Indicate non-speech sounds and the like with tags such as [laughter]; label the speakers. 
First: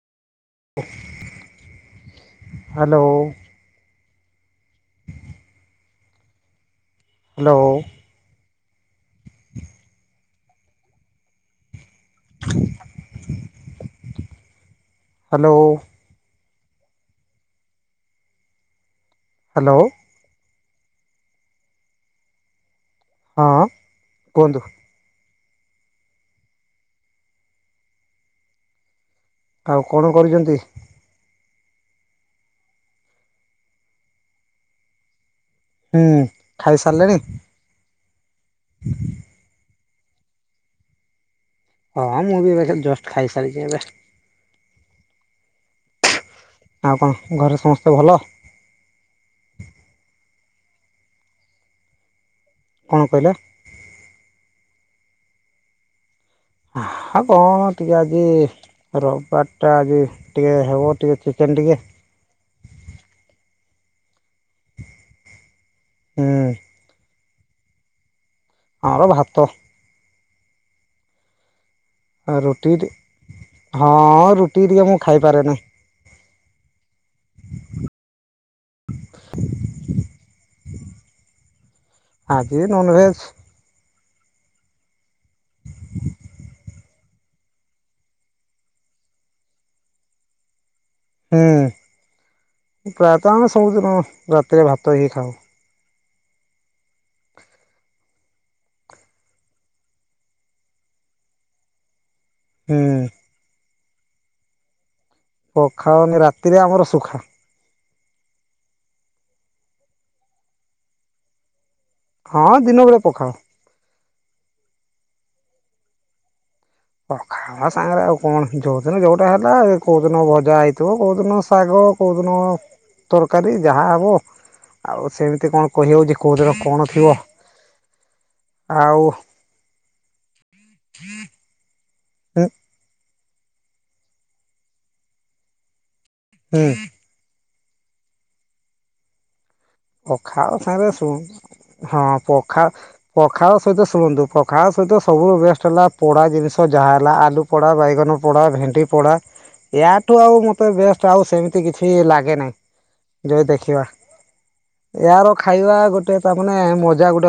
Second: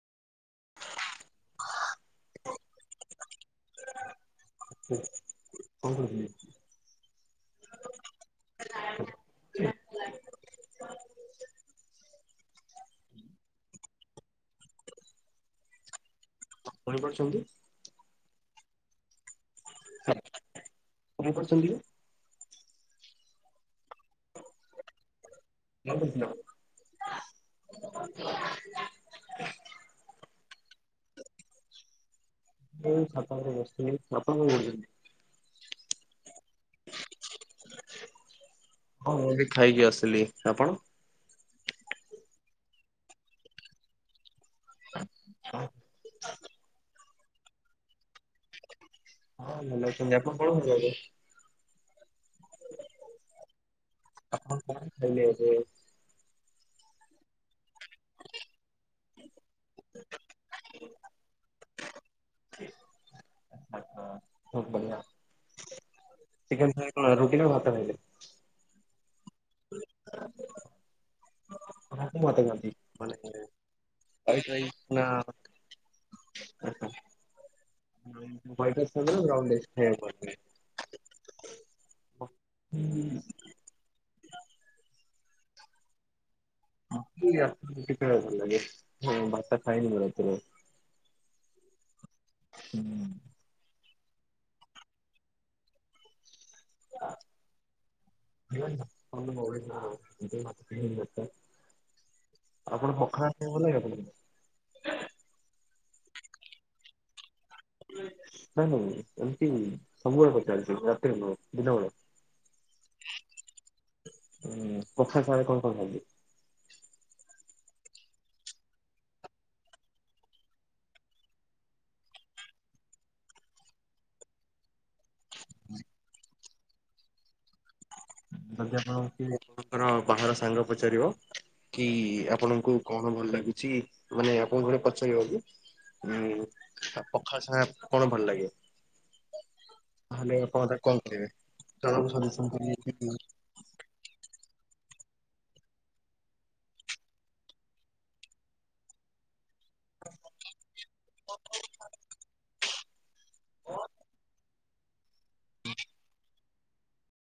Speaker 1: Hello.
Speaker 2: Okay କଣ କରୁଥିଲେ?
Speaker 1: Hello. [inaudible] Hello.
Speaker 2: ଶୁଣି ପାରୁଛନ୍ତି?
Speaker 1: ହ୍ୟାଲୋ।
Speaker 2: ଶୁଣି ପାରୁଛନ୍ତି?
Speaker 1: ହଁ କୁହନ୍ତୁ।
Speaker 2: କଣ କରୁଥିଲ?
Speaker 1: ଆଉ କଣ କରୁଛନ୍ତି?
Speaker 2: ଏଇ ଛାତ ଉପରେ ବସିଥିଲି। ବାପା କଣ କରୁଛନ୍ତି?
Speaker 1: ହୁଁ ଖାଇସାରିଲେଣି?
Speaker 2: ଲି ଆପଣ?
Speaker 1: ହଁ ମୁଁ ବି ଏବେ ଜଷ୍ଟ ଖାଇସାରିଛି ଏବେ।
Speaker 2: ହଁ
Speaker 1: ଆଉ କଣ ଘରେ ସମସ୍ତେ ଭଲ?
Speaker 2: ଭଲ ଅଛନ୍ତି। ଆପଣ କଣ ଖାଇଲେ ଏବେ?
Speaker 1: କଣ କହିଲ?
Speaker 2: ଖାଇଲି ଏବେ।
Speaker 1: ଆହା କଣ ଟିକେ ଆଜି ରବି ବାରଟା, ଆଜି ଟିକେ ହବ ଟିକେ ଚିକେନ ଟିକେ।
Speaker 2: ଠି
Speaker 1: ହୁଁ।
Speaker 2: ଲୋ ଭାତ ଖାଇଲେ।
Speaker 1: ଆମର ଭାତ।
Speaker 2: ଆପଣ କୋଉ ଭାତ ଖାଆନ୍ତି?
Speaker 1: ରୁଟି କି
Speaker 2: ମାନେ
Speaker 1: ଟି ହଁ
Speaker 2: ହ୍ୱାଇଟ
Speaker 1: ରୁଟିକି
Speaker 2: ରାଇସ୍
Speaker 1: ଟିକେ ମୁଁ
Speaker 2: ନା
Speaker 1: ଖାଇପାରେନି।
Speaker 2: ହ୍ୱାଇଟ ଫ୍ରେ ସାଙ୍ଗରେ ନଣ୍ଡେଜ୍ ଖାଇଆକୁ କହିବେ।
Speaker 1: ଆଜି
Speaker 2: ଲାଗେ?
Speaker 1: ନନଭେଜ୍।
Speaker 2: ମତେ ରାତିରେ ରୁଟି ଖାଇବାକୁ ଭଲ ଲାଗେ ଭାତ ଖାଏନି ମୁଁ ରାତିରେ।
Speaker 1: ହୁଁ ପ୍ରାୟତଃ ଆମେ ସବୁଦିନ ରାତିରେ ଭାତ ହିଁ ଖାଉ।
Speaker 2: ହୁଁ।
Speaker 1: ହୁଁ।
Speaker 2: ଆପଣ ପଖାଳ ଖାଇବାକୁ ଭଲ ଲାଗେ ଆପଣଙ୍କୁ?
Speaker 1: ପଖାଳ ନି ରାତିରେ ଆମର ଶୁଖା।
Speaker 2: ନାଇଁ ନାଇଁ ଏମିତି ସବୁବେଳେ ପଚାରୁଛି ରାତିରେ ନୁହଁ ଦିନବେଳେ।
Speaker 1: ହଁ ଦିନ ବେଳେ ପଖାଳ।
Speaker 2: ଉଁ ପଖାଳ ସାଙ୍ଗରେ କଣ ଖାଉଚନ୍ତି?
Speaker 1: ପଖାଳ ସାଙ୍ଗରେ ଆଉ କଣ ଯୋଉଦିନ ଯୋଉଟା ହେଲା କୋଉ ଦିନ ଭଜା ହେଇଥିବ କୋଉ ଦିନ ଶାଗ ଅ କୋଉ ଦିନ ତରକାରୀ ଯାହା ହବ। ଆଉ ସେମିତି କଣ କହି ହଉଚି କୋଉ ଦିନ କଣ ଥିବ।
Speaker 2: ଯଦି
Speaker 1: ଆଉ
Speaker 2: ଆପଣଙ୍କୁ କିଏ କର ବାହାର ସାଙ୍ଗ ପଚାରିବ କି
Speaker 1: ହୁଁ
Speaker 2: ଆପଣଙ୍କୁ କଣ ଭଲ ଲା ଉଚି ମାନେ ଆପଣୁ ଘରେ ପଚାରିବ କି ଉଁ
Speaker 1: ହୁଁ
Speaker 2: ଆ ପଖାଳ ସାଙ୍ଗେ କଣ ଭଲ ଲାଗେ? ତାହେଲେ
Speaker 1: ପଖାଳ
Speaker 2: ଆପଣ ତାକୁ
Speaker 1: ସାଙ୍ଗରେ
Speaker 2: କଣ
Speaker 1: ଶୁଁ
Speaker 2: କହିବେ?
Speaker 1: ହଁ
Speaker 2: ଜଣଙ୍କୁ ସଜେସନ
Speaker 1: ପଖା
Speaker 2: କରିବେ କି
Speaker 1: ପଖାଳ ପଦେ ଶୁଣନ୍ତୁ ପଖାଳ ସହିତ ସବୁଠୁ ବେଷ୍ଟ୍ ହେଲା ପୋଡ଼ା ଜିନିଷ ଯାହା ହେଲା ଆଲୁ ପୋଡ଼ା ବାଇଗନ ପୋଡ଼ା ଭେ ଣ୍ଡି ପୋଡ଼ା ୟାଠୁ ଆଉ ମତେ ବଷ୍ଟ୍ ଆଉ ସେମିତି କିଛି ଲାଗେ ନାହିଁ। ଯଦି ଦେଖିବା ୟାର ଖାଇବା ଗୋଟେ ତା ମାନେ ମଜା ଗୋଟେ